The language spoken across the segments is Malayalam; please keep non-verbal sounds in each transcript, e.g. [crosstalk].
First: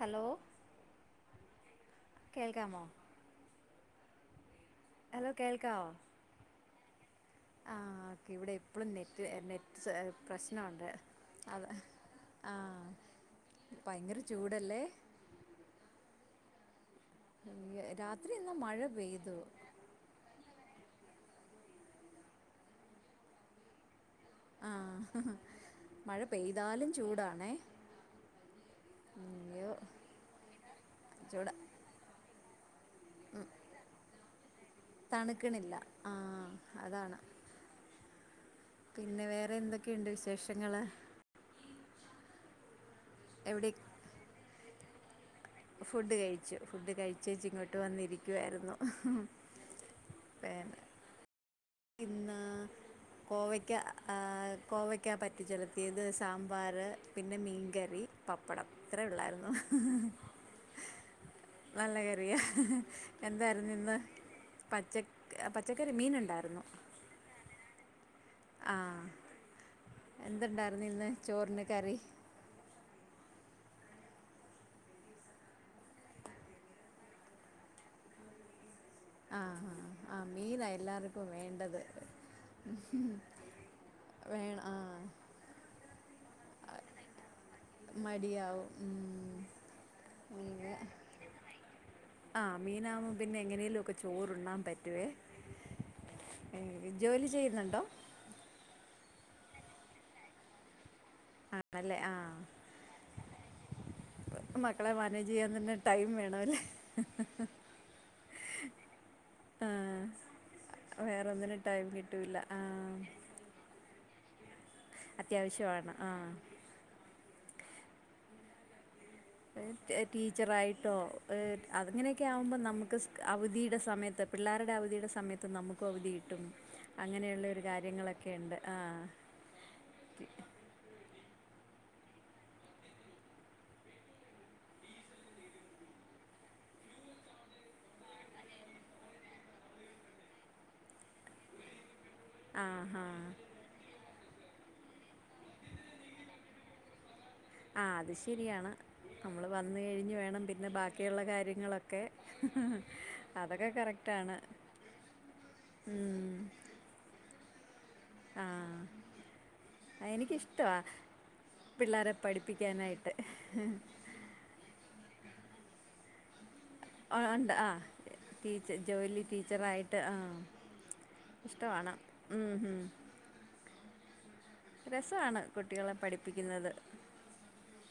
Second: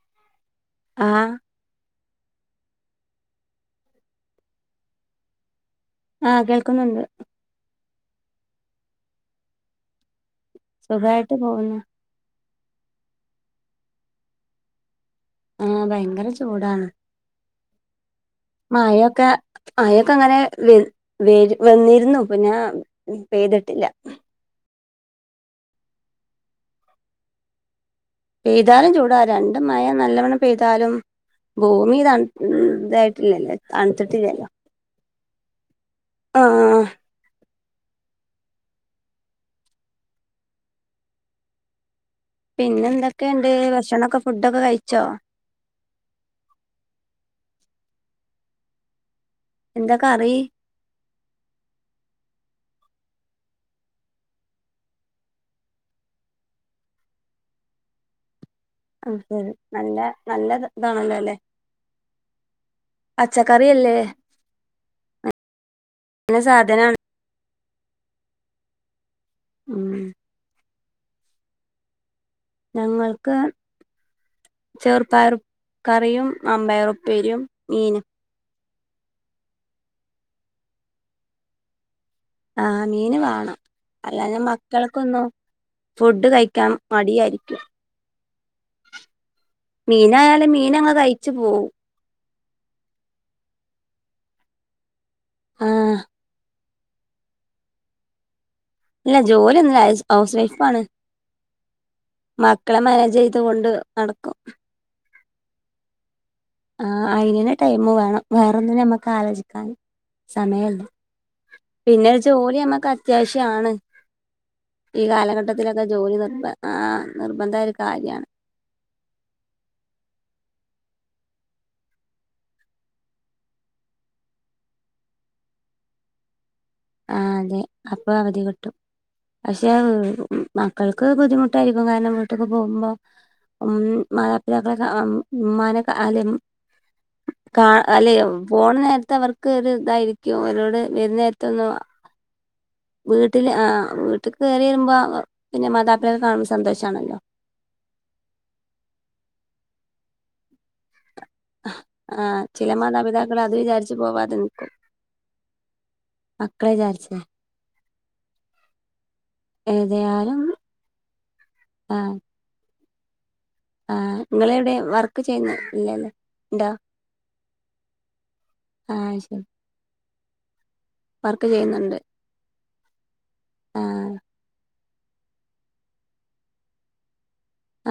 ഹലോ? ആഹ് കേൾക്കാമോ? ഹലോ കേൾക്കാവോ? ആഹ് കേൾക്കുന്നുണ്ട്. ആ ക്കെ ഇവിടെ എപ്പളും നെറ്റ് നെറ്റ്സ് പ്രശ്നുണ്ട് സുഖായിട്ട് അത്. പോകുന്നു ആഹ് ഭയങ്കര ചൂടല്ലേ? ആഹ് ഭയങ്കര ചൂടാണ് രാത്രി എന്നാ മഴ മഴൊക്കെ പെയ്തു മഴ ക്ക അങ്ങനെ വ വ വന്നിരുന്നു പിന്നാ പെയ്തിട്ടില്ല. ആഹ് മഴ പെയ്താലും ചൂടാണേ. പെയ്താലും ചൂടാ രണ്ടും അയ്യോ മഴ നല്ലവണ്ണം പെയ്താലും ചൂട ഭൂമി തൺ ഇതായി ഇല്ലല്ല തൺത്തിട്ടില്ലല്ലോ. തണ്ക്ക്ണില്ല ആഹ് അതാണ്. പിന്നെ വേറെ എന്തൊക്കെയുണ്ട് വിശേഷങ്ങള്? പിന്നെ എന്തൊക്കെയുണ്ട് എവിടെ ഭക്ഷണൊക്കെ ഫുഡൊക്കെ കഴിച്ചോ? ഫുഡ് കഴിച്ചു ഫുഡ് കഴിച്ചേച്ച് ഇങ്ങോട്ട് വന്നിരിക്കുവായിരുന്നു. എന്താ കറി? [unintelligible] ഇന്ന് കോവയ്ക്ക ഹേ കോവയ്ക്ക പറ്റി ചെലുത്തിയത് സാമ്പാർ പിന്നെ മീൻകറി. പപ്പടം ഇത്രയേ ആഹ് ഉള്ളായിരുന്നു ശരി നല്ല നല്ല ത ഇതാണല്ലോ ല്ലെ? നല്ല കറിയാ എന്തായിരുന്നു പച്ചക്കറിയല്ലേ ഇന്ന്? പച്ച പച്ചക്കറി മീൻ നല്ല ണ്ടായിരുന്നു. സാധനാണ് ആഹ് ഉം എന്തുണ്ടായിരുന്നു ഇന്ന് ചോറിന് കറി? ഞങ്ങൾക്ക് ചെറുപ്പയർക്കറിയും മമ്പയറുപ്പേരിയും മീൻ ആഹ് ആഹ് ആഹ് മീന എല്ലാർക്കും വേണ്ടത്. ആഹ് മീന് വാണം അല്ലാഞ്ഞാ വേണം ആ മക്കൾക്കൊന്നു. ഫുഡ് കഴിക്കാൻ മടിയായിരിക്കും. മടിയാവും ഉം മീനായാലും മീനങ്ങ് കയ്ച്ച് പോവും. ആഹ് മീനാകു പിന്നെ എങ്ങനെലും ഒക്കെ ചോറ്ണ്ണാൻ പറ്റുവേ. ആഹ് ജോലി ചെയ്യുന്നുണ്ടോ ഇല്ല ജോലി ഒന്നും ഹൗസ് വൈഫ് ആണ് ആണല്ലേ ആ മക്കളെ മാനേജ് ചെയ്ത് കൊണ്ട് നടക്കും മക്കളെ മാനേജ് ചെയ്യാൻ തന്നെ ടൈം വേണമല്ലേ ആഹ് അയിനന് ടൈം വേണം വേറെന്നും നമ്മക്ക് ആലോചിക്കാൻ ആ സമയല്ല വേറൊന്നിനും ടൈം പിന്നെ കിട്ടൂല്ല ജോലി ആ നമ്മക്ക് അത്യാവശ്യാണ് ഈ കാലഘട്ടത്തിലൊക്കെ അത്യാവശ്യമാണ് ആ ജോലി നിർബ ആഹ് നിർബന്ധായൊരു കാര്യാണ് ടീച്ചറായിട്ടോ അങ്ങനെയൊക്കെ ആകുമ്പോൾ നമുക്ക് അവധിയുടെ സമയത്ത് പിള്ളേരുടെ അവധിയുടെ സമയത്ത് നമുക്കും അവധി കിട്ടും ആഹ് അങ്ങനെയുള്ള അതെ ഒരു അപ്പൊ കാര്യങ്ങളൊക്കെ അവധി ഉണ്ട് കിട്ടും ആ പക്ഷെ മക്കൾക്ക് ബുദ്ധിമുട്ടായിരിക്കും കാരണം വീട്ടൊക്ക് പോകുമ്പോൾ ഉം മാതാപിതാക്കളെ ഉമാനെ അല്ല അല്ലെ പോണ നേരത്തെ അവർക്ക് ഒരു ഇതായിരിക്കും അവരോട് വരുന്ന നേരത്ത ഒന്ന ആ ഹാ വീട്ടില് ആ വീട്ടിൽ കയറി വരുമ്പോ പിന്നെ മാതാപിതാക്കൾ കാണുമ്പോൾ സന്തോഷമാണല്ലോ ആഹ് അത് ശരിയാണ് നമ്മൾ വന്ന് കഴിഞ്ഞ് വേണം പിന്നെ ബാക്കിയുള്ള കാര്യങ്ങ ങ്ങളൊക്കെ ആ ചില മാതാപിതാക്കൾ അത് അതൊക്കെ വിചാരിച്ചു കറക്റ്റാണ് പോവാതെ ഉം മക്കളേ ചാരിച്ച ആഹ് ഏതായാലും എനിക്കിഷ്ടവാ പിള്ളേരെ പഠി പഠപ്പിക്കാനായിട്ട് ആഹ് നിങ്ങളവിടെ വർക്ക് ചെയ്യുന്നത് ഇല്ലല്ലേ ഉണ്ടോ ഉണ്ട് ആഹ് ടീച്ചർ ആ ജോലി ശരി ടീച്ചറായിട്ട് ആഹ് വർക്ക് ഇഷ്ടവാണ് ഉം ഉം ആഹ് രസമാണ് കുട്ടികളെ പഠിപ്പിക്കുന്നത്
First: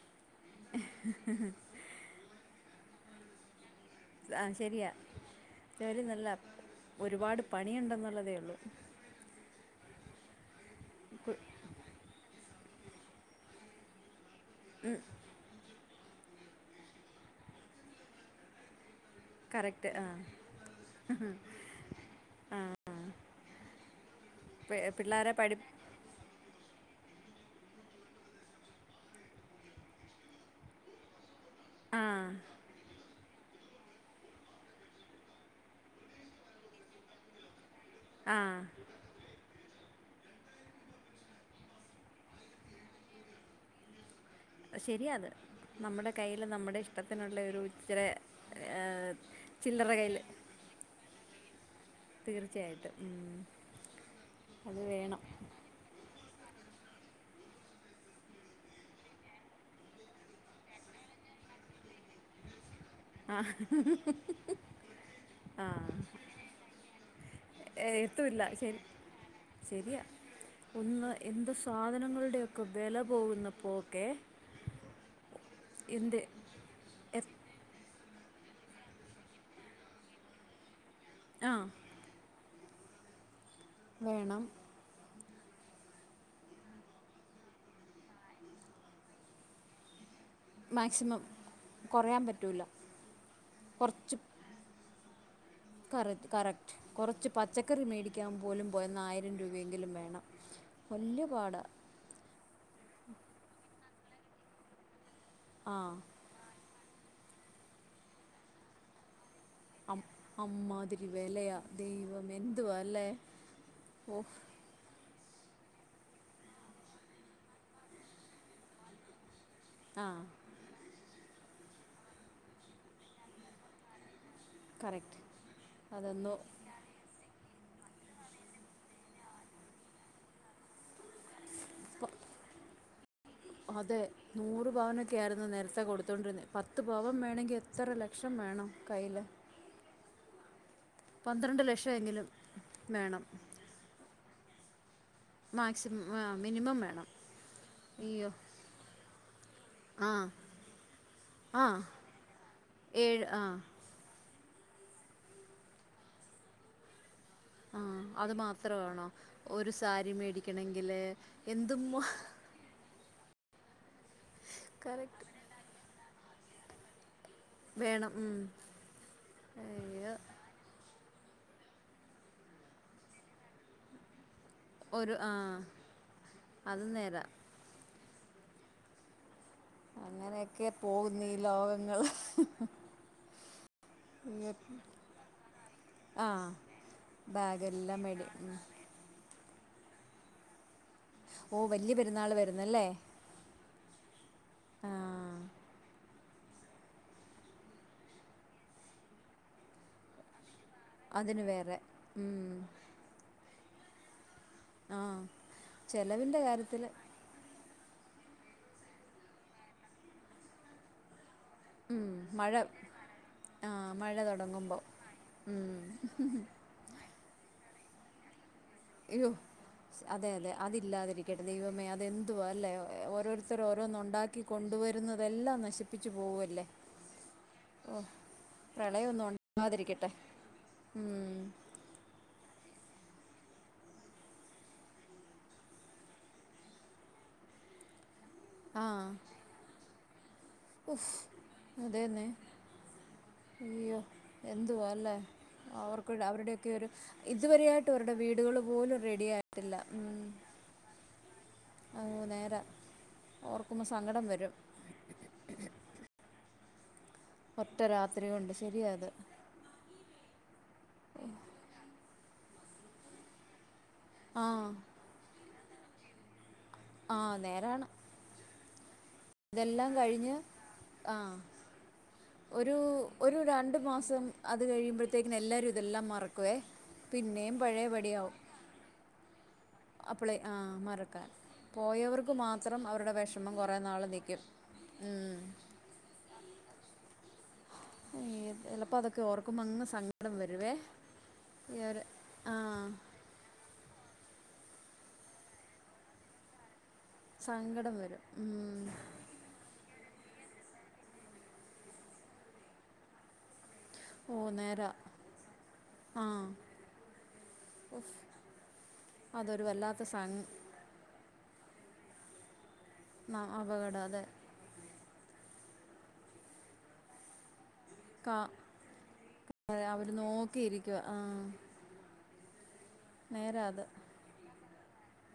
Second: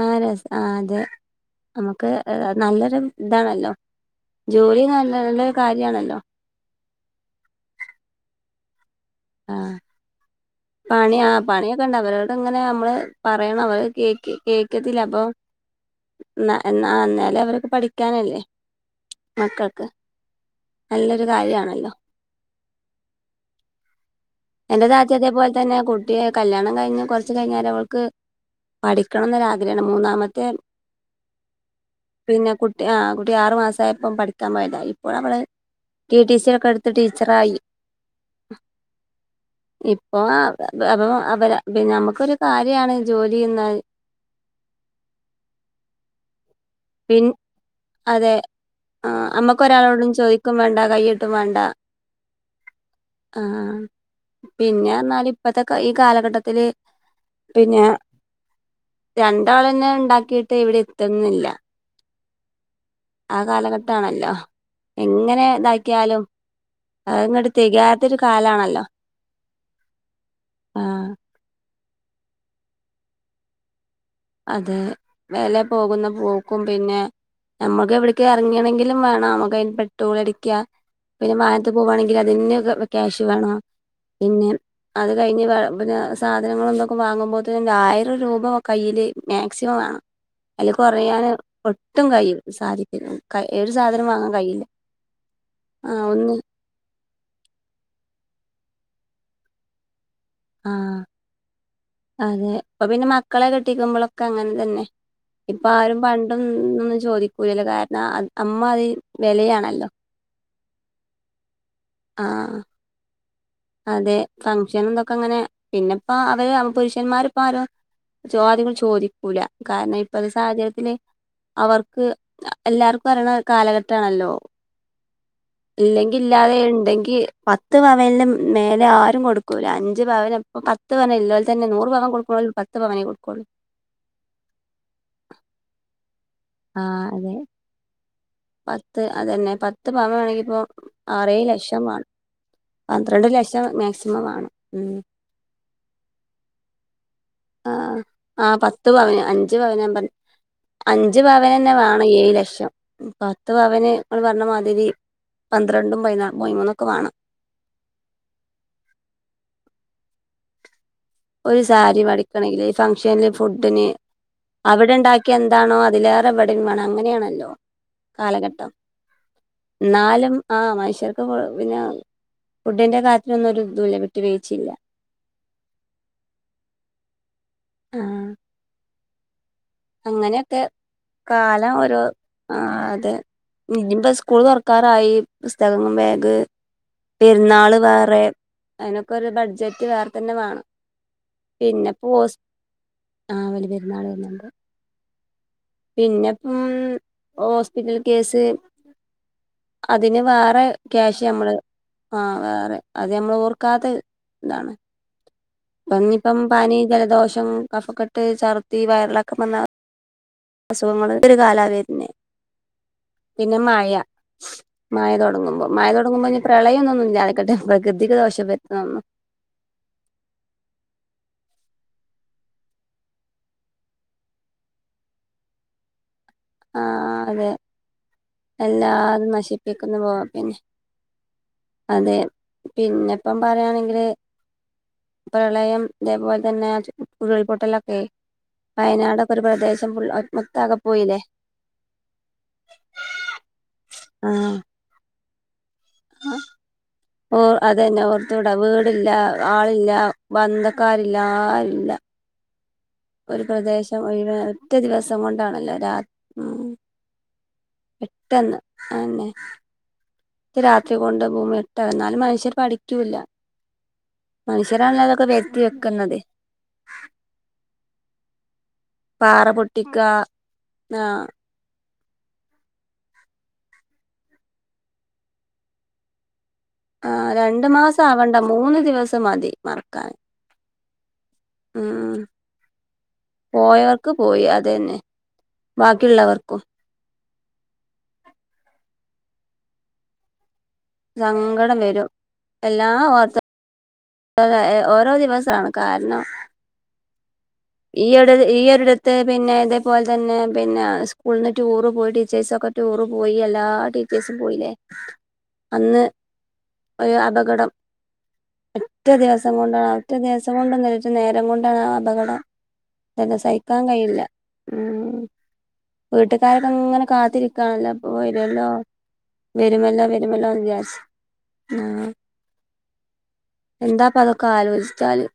ആഹ് രസ ആഹ് അതെ നമുക്ക് നല്ലൊരു ഇതാണല്ലോ ആ ജോലി ശരിയാ നല്ല നല്ലൊരു ജോലി കാര്യമാണല്ലോ നല്ല ഒരുപാട് പണിയുണ്ടെന്നുള്ളതേ ഉള്ളൂ ആഹ് [inaudible] പണി ആഹ് പണിയൊക്കെ ഉണ്ട് അവരോട് ഇങ്ങനെ നമ്മള് പറയണം അവർ കേക്ക കേക്കത്തില്ല അപ്പൊ എന്നന്നാലേ അവർക്ക് പഠിക്കാനല്ലേ മക്കൾക്ക് കറക്റ്റ് ആ നല്ലൊരു കാര്യമാണല്ലോ പി- എന്റെ താത്ത പിള്ളേരെ അതേപലെ പഠി തന്നെ കുട്ടിയ കല്യാണം കഴിഞ്ഞ് കുറച്ച് കഴിഞ്ഞര അവൾക്ക് പഠിക്കണംന്നരാഗ്രഹമാണ് മൂന്നാമത്തെ ആ പിന്നെ കുട്ട കു ആ കുട്ടി ആറു മാസയപ്പോം പഠിക്കാൻ പോയതാണ് ഇപ്പോൾ അവള് ടി ടി സി ഒക്കെ എടുത്ത് ടീച്ചറായി ആഹ് ഇപ്പൊ അപ്പ അവ നമ്മുക്കൊരു കാര്യാണ് ജോലി ശരിയ അത് നമ്മുടെ കയ്യിൽ നമ്മുടെ പിൻ ട്ടത്തിനുള്ള ഒരു ഇച്ചരെ അതെ ചില്ലറ കയ്യിൽ വക്കും വേണ്ട കയ്യ ഇട്ടും വേണ്ട തീർച്ചയായിട്ടും ഉം. ആഹ് അത് വേണം പിന്നെറഞ്ഞാൽ ഇപ്പത്തെ ഈ കാലഘട്ടത്തില് പിന്നെ രണ്ടോളന്നെ ഉണ്ടാക്കിയിട്ട് എവിടെ എത്തുന്നില്ല ആഹ് കാലഘട്ടാണല്ലോ എങ്ങനെ ഇതാക്കിയാലും അതങ്ങട്ട് തികയാത്തൊരു എത്തില്ല ശരി കാലാണല്ലോ ശരിയാ ആഹ് ഒന്ന് എന്ത് സാധനങ്ങളുടെയൊക്കെ വില പോകുന്നപ്പോക്കെ അതെ വില പോകുന്ന എന്ത് പോ പിന്നെ എ നമ്മുക്ക് എവിടക്കേ ഇറങ്ങിയണെങ്കിലും വേണം നമ്മുക്ക്തിന് പെട്രോൾ അടിക്കാ പിന്നെ ആഹ് മാനത്തി പോവാണെങ്കിൽ അതിന് ക്യാഷ് വേണോ വേണം പിന്നെ അത് കഴിഞ്ഞ് പിന്നെ സാധനങ്ങൾ എന്തൊക്കെ വാങ്ങുമ്പോത്തേന് ആയിരം രൂപ കയ്യില് മാക്സിമം വാണം. അയ്ല് മാക്സിമം കൊറയാന് ഒട്ടും കുറയാൻ കയ്യു പറ്റൂല്ല സാധിക്കില്ല. ഒരു സാധനം വാങ്ങാൻ കയ്യില്ല കറക് കറക്റ്റ് കൊറച്ച് പച്ചക്കറി മേടിക്കാൻ പോലും പോയന്ന ആയിരം രൂവയെങ്കിലും വേണം. ആഹ് വല്യ പാടാ അതെ ഇപ്പ പിന്നെ മക്കളെ കെട്ടിക്കുമ്പളൊക്കെ അങ്ങൻതന്നെ ആഹ് ഇപ്പാരും പണ്ടം ഒന്നും ചോദിക്കൂലല്ലോ കാരണം അയ് അമ്മാതിരി വെലയാണല്ല അമ്മാതിരി വെലയാ ദൈവമേ എന്തുവാല്ലേ [unintelligible] ഫങ്ഷനും തൊക്കെങ്ങനെ പിന്നെപ്പ അവര് പുരുഷന്മാര്പ്പൊ ആരും [unintelligible] ചോദി ക്കൂല കാരണം ആഹ് ഇപ്പത്തെ സാഹചര്യത്തില് അവർക്ക് എല്ലാർക്ക് അറിയണ കാലഘട്ടാണല്ലോ കറക്റ്റ് ഇല്ലെങ്കി അതൊന്നു ഇല്ലാതെ ഇണ്ടെങ്കി പത്ത് പവൻല് മേലെ ആരും കൊടുക്കൂല. അഞ്ച് പവന് പത്ത് പവൻ ഇല്ലോൽ തന്നെ നൂറ് പവൻ കൊട്ക്ക്ണോല് പത്ത് പവനേ കൊട്ക്കുള്ളൂ അതെ നൂറ് പവനൊക്കെ ആര്ന്നു നേരത്തെ കൊടുത്തോണ്ടിര്ന്നെ. പത്ത് ആഹ് പവൻ അതെ വേണങ്കി എ ത്ര ലക്ഷം വേണം പത്ത് കയ്ല് അതന്നെ പത്ത് പവൻ വേണെങ്കിപ്പൊ അറേഴ് പന്ത്രണ്ട് ലക്ഷം വാണം. ലക്ഷമെങ്കിലും വേണം പന്ത്രണ്ട് ലക്ഷം മാക്സിമം വാണം മാക്സിമം മിനിമം വേണം ആഹ് അയ്യോ ആഹ് പത്ത് പവന് അഞ്ച് പവന് ഞാ പ ആ അഞ്ച് ആ പവനന്നെ വേണം ഏഴ് ലക്ഷം ഏഴ് ആ പത്ത് പവന് ഇങ്ങ്ള് പർഞ്ഞ മാതിരി പന്ത്രെണ്ടും പയ്നാ പൈമൂന്നൊക്കെ വാണം ആഹ് അത് മാത്രവാണോ ഒരു സാരി മേടിക്കണെങ്കില് ഒരു സാരി വാടിക്കണെങ്കില് ഫങ്ഷൻല് ഫുഡിന് അവിടെ കറക്റ്റ് ഇണ്ടാക്കിയ എതാണോ അതിലേറെ ഇവടിം വേണം അങ്ങനെയാണല്ലോ വേണം ഉം. കാലഘട്ടം അയ്യോ ന്നാലും ആഹ് മനുഷ്യർക്ക് പിന്നെ ഫുഡിന്റെ കാര്യത്തിലൊന്നും ഒരു ഇതൂല്ല വിട്ട് വീഴ്ച്ചില്ല ഒരു ആഹ് അത് നേരാ ആഹ് അങ്ങനെയൊക്കെ പോകുന്നു ഈ കാലം ലോകങ്ങൾ ഒരോ ആഹ് അത് ഇനിമ്പ സ്കൂള് അയ്യോ തൊർക്കാറായി പുസ്തങ്ങളും ബേഗ് ആഹ് പെര്ന്നാള് ബാഗെല്ലാം വേറെ മേടി ഉം അയ്നൊക്കെ ഒരു ബഡ്ജറ്റ് വേറ തന്നെ വേണം ഓ വല്യ പെരുന്നാള് വരുന്നല്ലേ ആഹ് വല്യ പെര്ന്നാള് [unintelligible] ആഹ് പിന്നെപ്പം ഓസ്പിറ്റൽ കേസ് അതിന് വേറെ ക്യാഷ് അതിന് ഞമ്മള് വേറെ ആഹ് ഉം വേറെ അത് മ്മള് ഓർക്കാത്ത ഇതാണ്. ആഹ് പ്പ ന്നിപ്പം ചെലവിൻ്റെ പനി, കാര്യത്തില് ജലദോഷം, കഫക്കെട്ട്, ചർത്തി വയറിളക്കം വന്നാ അസുഖങ്ങള് ഒരു കാലാ ഉം വരുന്നേ മഴ പിന്നെ ആഹ് മയ മഴ തൊടങ്ങുമ്പോ മയ തൊടങ്ങുമ്പം ഉം മഴ തൊടങ്ങുമ്പൊ ഞ്ഞ്‌ പ്രളയൊന്നും ഇല്ലാതക്കട്ടെ പ്ര കൃതിക്ക് ദോഷം വര്ത്ത്ന്ന ഒന്നും അയ്യോ അതെ അതെ അതില്ലാതിരിക്കട്ടെ. ദൈവമേ അതെന്തുവാ ല്ലേ ഓരോരുത്തര് ഓരോന്ന് ഒണ്ടാ ക്കി കൊണ്ടുവരുന്നതെല്ലാം നശിപ്പിച്ചു പോവല്ലേ ആഹ് അതെ ഓഹ് പ്രളയൊന്നും എല്ലാതും നശിപ്പിക്കുന്ന ഒണ്ടാതിരിക്കട്ടെ പോ പിന്നെ ഉം അതെ പിന്നെപ്പം പറയാണെങ്കില് പ്രളയം തേ പോൽ തന്നെ ഉരുൾപൊട്ടലൊക്കെ ആഹ് വയനാടൊക്കെ ഒരു പ്രദേശം ഫുൾ മൊത്താകെ ഉഫ് പോയില്ലെ അതേന്നെ അയ്യോ ആ എന്തുവാല്ലേ അവർക്കൊരു ഡാ അവരുടെക്കെ ഒരു ഓ ഇതുവരെയായിട്ടു അതന്നെ അവരുടെ ഓർത്തൂടാ വീടുകള് പോലും റെഡി ആയിട്ടില്ല ഉം കാരില്ലാരില്ല ഓഹ് നേരാ ഓർക്കുമ്പോ സങ്കടം ഒഴിവ വരും ഒറ്റ ദിവസം കൊണ്ടാണല്ലോ രാത് ഉം ഒറ്റ രാത്രി കൊണ്ട് പെട്ടെന്ന് ശരിയാ അത് അതന്നെ ഒറ്റ രാത്രി കൊണ്ട് ഭൂമി ഇട്ട എന്നാലും മനുഷ്യർ പഠിക്കൂല്ല ആ മനുഷ്യരാണല്ലോ ഇതൊക്കെ വരുത്തി വെക്കുന്നതെ ആഹ് നേരാണ് പാറ ഇതെല്ലാം പൊട്ടിക്ക കഴിഞ്ഞ് ആഹ് ഒരു ഒരു രണ്ടു മാസം അത് കഴിയുമ്പോഴത്തേക്കിന് എല്ലാരും ഇതെല്ലാം മറക്കുവേ ആഹ് പിന്നെയും രണ്ട് പഴയ മാസം പടിയാവും ആവണ്ട മൂന്ന് ദിവസം മതി മറക്കാൻ ആഹ് മറക്കാൻ ഉം പോയവർക്ക് മാത്രം അവരുടെ വെഷമം കുറേ നാള് പോയവർക്ക് നിക്കും പോയി അതന്നെ ഉം ബാക്കിയുള്ളവർക്കും അയ്യോ ചെലപ്പ അതൊക്കെ ഓർക്കുമ്പോ അങ്ങ് സങ്കടം വരുവേ ഈ സങ്കടം ഒരു വരും ആ എല്ലാ വർ വെ ഏഹ് ഓരോ ദിവസാണ് കാരണം സങ്കടം വരും ഈയൊട് ഈയൊരിടത്ത് പിന്നെ ഇതേപോല് തന്നെ പിന്നെ ആഹ് സ്കൂൾന്ന് ടൂറ് പോയ ടീച്ചേഴ്സൊക്കെ ടൂറ് പോയി അല്ലാ ആഹ് ഓ ടീച്ചേഴ്സും പോയില്ലേ നേരാ അന്ന് ആ ഒരു അപകടം ഒറ്റ ദിവസം അതൊരു കൊണ്ടാണ് വല്ലാത്ത ഒറ്റ സങ് ദിവസം കൊണ്ടൊന്നും അല്ല ഒറ്റ നേരം കൊണ്ടാണ് ആഹ് അപകടം തന്നെ ന- സഹിക്കാൻ അപകടം കഴിയില്ല അതെ ഉം വീട്ടുകാരൊക്കെ അങ്ങനെ കാത്തിരിക്കുകാണല്ലോ പ്പ കാ വരുവല്ലോ വരുമല്ലോ അവർ വരുമല്ലോ വിചാരിച്ച് നോക്കിയിരിക്കുക ആ ആഹ് നേരാ അത് എന്താപ്പ അതൊക്ക ആലോചിച്ചാല്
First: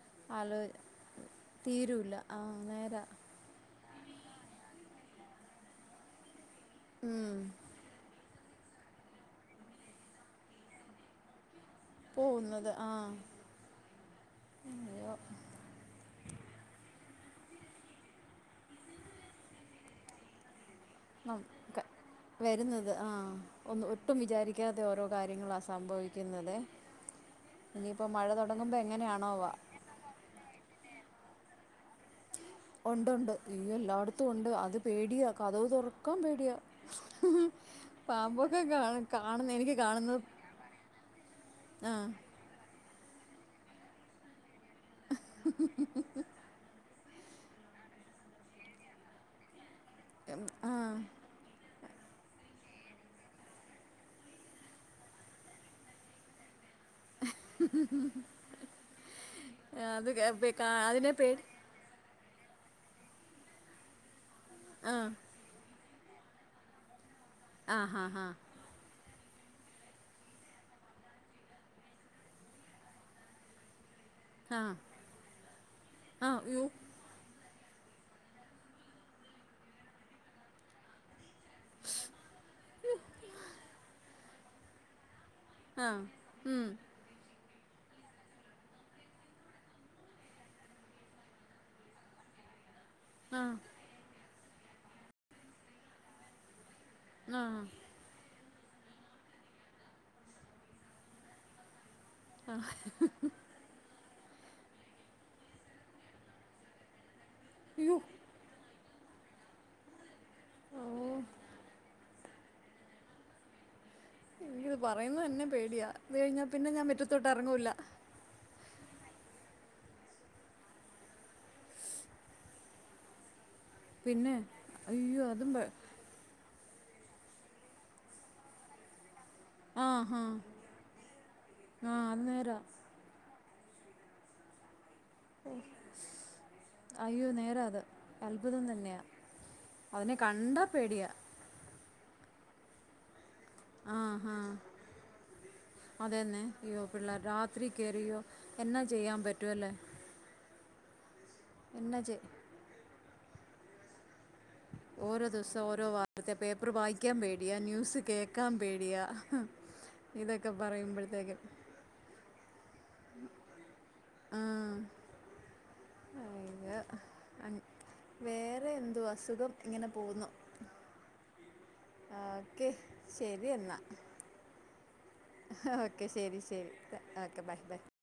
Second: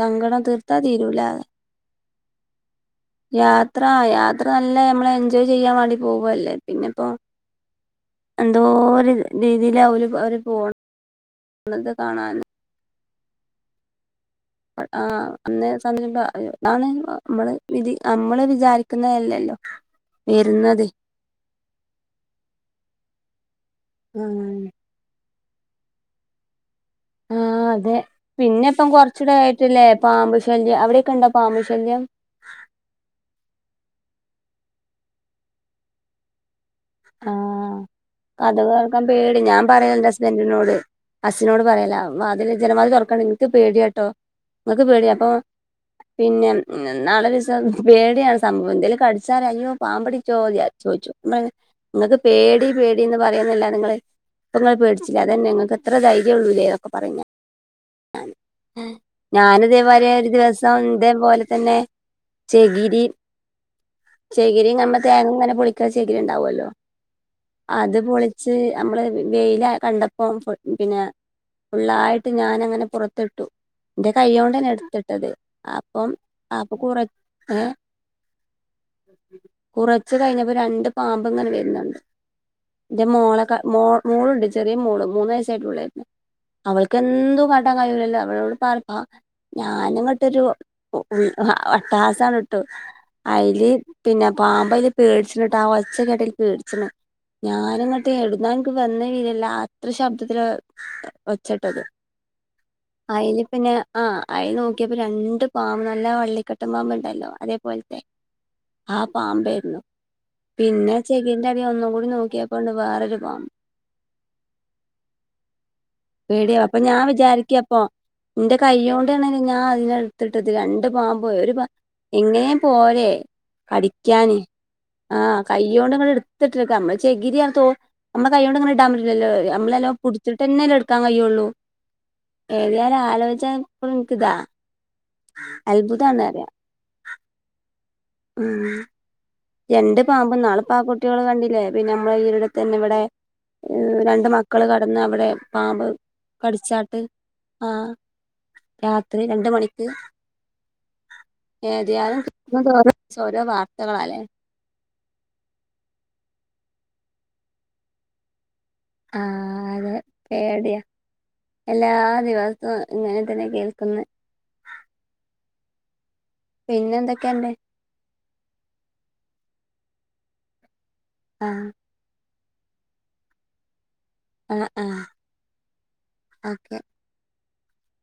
സംങ്കടം തീർത്ത തി തീരൂല്ല ആഹ് നേരാ യാത്ര യാത്ര നല്ല നമ്മള് എൻജോയ് ചെയ്യാൻ വേണ്ടി പോകുവല്ലേ പിന്നെപ്പോ ഉം. എന്തോ ഒരു രീതിയില അവര് അവര് പോണ ണത് പോകുന്നത് ആഹ് ആഹ് അന്നേ സംശമ്പ അയ്യോ അതാണ് അഹ് നമ്മള് വിധി നമ്മള് വിചാരിക്കുന്നതല്ലല്ലോ വരുന്നതെ ആഹ് ഓക്ക്‌ വരുന്നത് ആഹ് ഒന്നും ഒട്ടും ആഹ് വിചാരിക്കാതെ ഓരോ കാര്യങ്ങള സംഭവിക് യ്ക്കുന്നതേ ആഹ് അതെ പിന്നെ ഇപ്പം കൊറച്ചൂട എങ്ങനെയാണോ വ- ആയിട്ടല്ലേ പാമ്പ് ശല്യം അവിടെക്കെ ഉണ്ടോ പാമ്പ് ശല്യം ഒണ്ട്ണ്ട് ഈയ്യോ എല്ലാട്ത്തും ഉണ്ട് അത് പേടിയാ കതക് തുറക്കാൻ പേടിയാ ആഹ് പാമ്പൊക്കെ കതക് കാണ തുറക്കാൻ പേടി കാണുന്ന ഞാൻ എനിക്ക് പറയും എന്റെ കാണുന്നത് ഹസ്ബന്റിനോട് അശ്ശിനോട് ആ പറയല വാതില് അ ജനവാതില് തുറക്കണങ്ങ് ക്ക് പേടിയട്ടോ നിങ്ങക്ക് പേടിയ അപ്പൊ പിന്നെ ഉം ഇന്ന്ന്ന് ന്നാളൊരു ദിവസം പേടിയാണ് സംഭവം എന്തേലും കടിച്ചാല് അയ്യോ പാമ്പടിച്ചോ വിജാ ആ ചോയ്ച്ചു നമ്മള്ന്നെ ഇങ്ങക്ക് പേടി പേടിന്ന് പറയുന്നല്ലാതെ നിങ്ങള് പ്പങ്ങൾ പേടിച്ചില്ലേ അതന്നെ നിങ്ങക്ക് എത്ര ധൈര്യോള്ളൂല്ലേ ഞാനിതേ മാതിരി അത് ഒരു പേ- കാ- ദിവസം അതിനെ പേടി ഇതേപോലെ തന്നെ ചെകിരി ചെകിരി ആ നമ്മ തേങ്ങങ്ങനെ പൊളിക്ക്‌ന്ന ചകിരി ഇണ്ടാവല്ലോ ആ അത് ഹാ ഹാ പൊളിച്ച് നമ്മള് വെയില കണ്ടപ്പോം ഫു പിന്നെ ഫുള്ളായിട്ട് ഞാനങ്ങനെ പുറത്തിട്ടു ഇന്റെ ആ കയോണ്ടന്നെ എടുത്തിട്ടത് അപ്പം ആ യു ആപ്പ കുറ ഏഹ് കുറച്ച് കഴിഞ്ഞപ്പോ രണ്ട് പാമ്പ് ഇങ്ങനെ ണ്ട് ഉണ്ട് ഇന്റെ മോള മോളുണ്ട് ചെറിയ മോള് മൂന്ന വയസ്സ് ആ ഉള്ളായ്യിന്ന് ഉം, അവൾക്ക് എന്തും പട്ടാൻ കഴലല്ലോ അവളോട് പറ ഞാനി ഇങ്ങോട്ട് ഒരു വട്ടാസ അങ്ങിട്ടു ഇട്ടു ആ അതില് പിന്നെ പാമ്പ അല് പേടിച്ചണ്ട്ട് ആ ഒച്ചക്കട്ടൽ പേടിച്ചിണ് ആ ഞാന ഇങ്ങ എടുന്ന എനിക്ക് വന്ന വീലല്ല അത്ര ശബ്ദത്തില് ഒച്ചട്ടത്. അയില് പിന്നെ. ആഹ് അയിൽ നോക്കിയപ്പോ രണ്ട് പാമ്പ് നല്ല വള്ളിക്കെട്ടും പാമ്പ് ഉണ്ടല്ലോ അതേ യു പോലത്തെ. ആ പാമ്പായിരുന്നു. ഓ പിന്നെ ചെകീന്റ് അടി ഒന്നും കൂടി നോക്കിയപ്പോണ്ട് വേറൊരു പാമ്പ്. എനിക്കിത് പറയുന്ന തന്നെ പേടിയാ. ഇത് കഴിഞ്ഞാൽ പിന്നെ ഞാൻ മുറ്റത്തോട്ട് ഇറങ്ങൂല്ല. ഇന്റെ കൈയ്യ് കൊണ്ടാണെങ്കിൽ ഞാൻ അതിന എടുത്തിട്ടത് രണ്ട് പാമ്പ ഒരു പ ഇങ്ങനെയ പോരെ പിന്നെ കടിക്കാന് അയ്യോ ആഹ് അതും പേ- കയ്യോണ്ട് എ ഇട്ടതക്ക് നമ്മ ചകിരിയാ തോ നമ്മ കൈ കൊണ്ട് ഇങ്ങന ഇടാൻ കയ്യില്ലല്ലോ ആ നമ്മെളെ ഹാ പുടിച്ചിട്ട തന്നെല്ല എ ക്കാൻ കഴിയുള്ളൂ. ആ അത് നേരാ ഏതയാലും ആലോചിച്ചിക്ക ഇപ്പളും ഇന്ക് ഇതാ. അത്ഭുതന്നറിയ അയ്യോ നേരാ അത് അത്ഭുതം ഉം തന്നെയാ. രണ്ട് അതിനെ പാമ്പ് കണ്ടാ നാള്പാ പേടിയാ കുട്ടികള് കണ്ടില്ലേ പിന്നെ നമ്മള ഈരിടത്ത് തന്നെ ഇവിടെ. ആ രണ്ട് ഹാ മക്കള് കടന്ന് അവിടെ പാമ്പ് അതന്നെ അയ്യോ കടിച്ചാട്ട് പിള്ളേർ രാത്രി ആഹ് കയറിയോ എന്നാ ചെയ്യാൻ രാത്രി രണ്ട് പറ്റുമല്ലേ മണിക്ക്. എന്നാ ഏതിയാലും ചെയ് ഓരോ ഓരോ വാർത്തകളല്ലേ? ഓരോ ദിവസം ഓരോ വാർത്ത പേപ്പർ വായിക്കാൻ പേടിയാ ന്യൂസ് കേ കേക്കാൻ പേടിയാ ഇതൊക്കെ പേടിയ പറയുമ്പോഴത്തേക്കും എല്ലാ ദിവസവും ഇങ്ങനെ തന്നെ കേൾക്കുന്ന. ആഹ് പിന്നെ എന്തൊക്കെയുണ്ട് വേറെ എന്തോ അസുഖം ഇങ്ങനെ പോകുന്നു. ആഹ് ഓക്കെ ശരി എന്നാ. ആഹ് ആഹ് ഓക്കെ ശരി ശരി ഓക്കെ ഓക്കെ ബൈ ബൈ.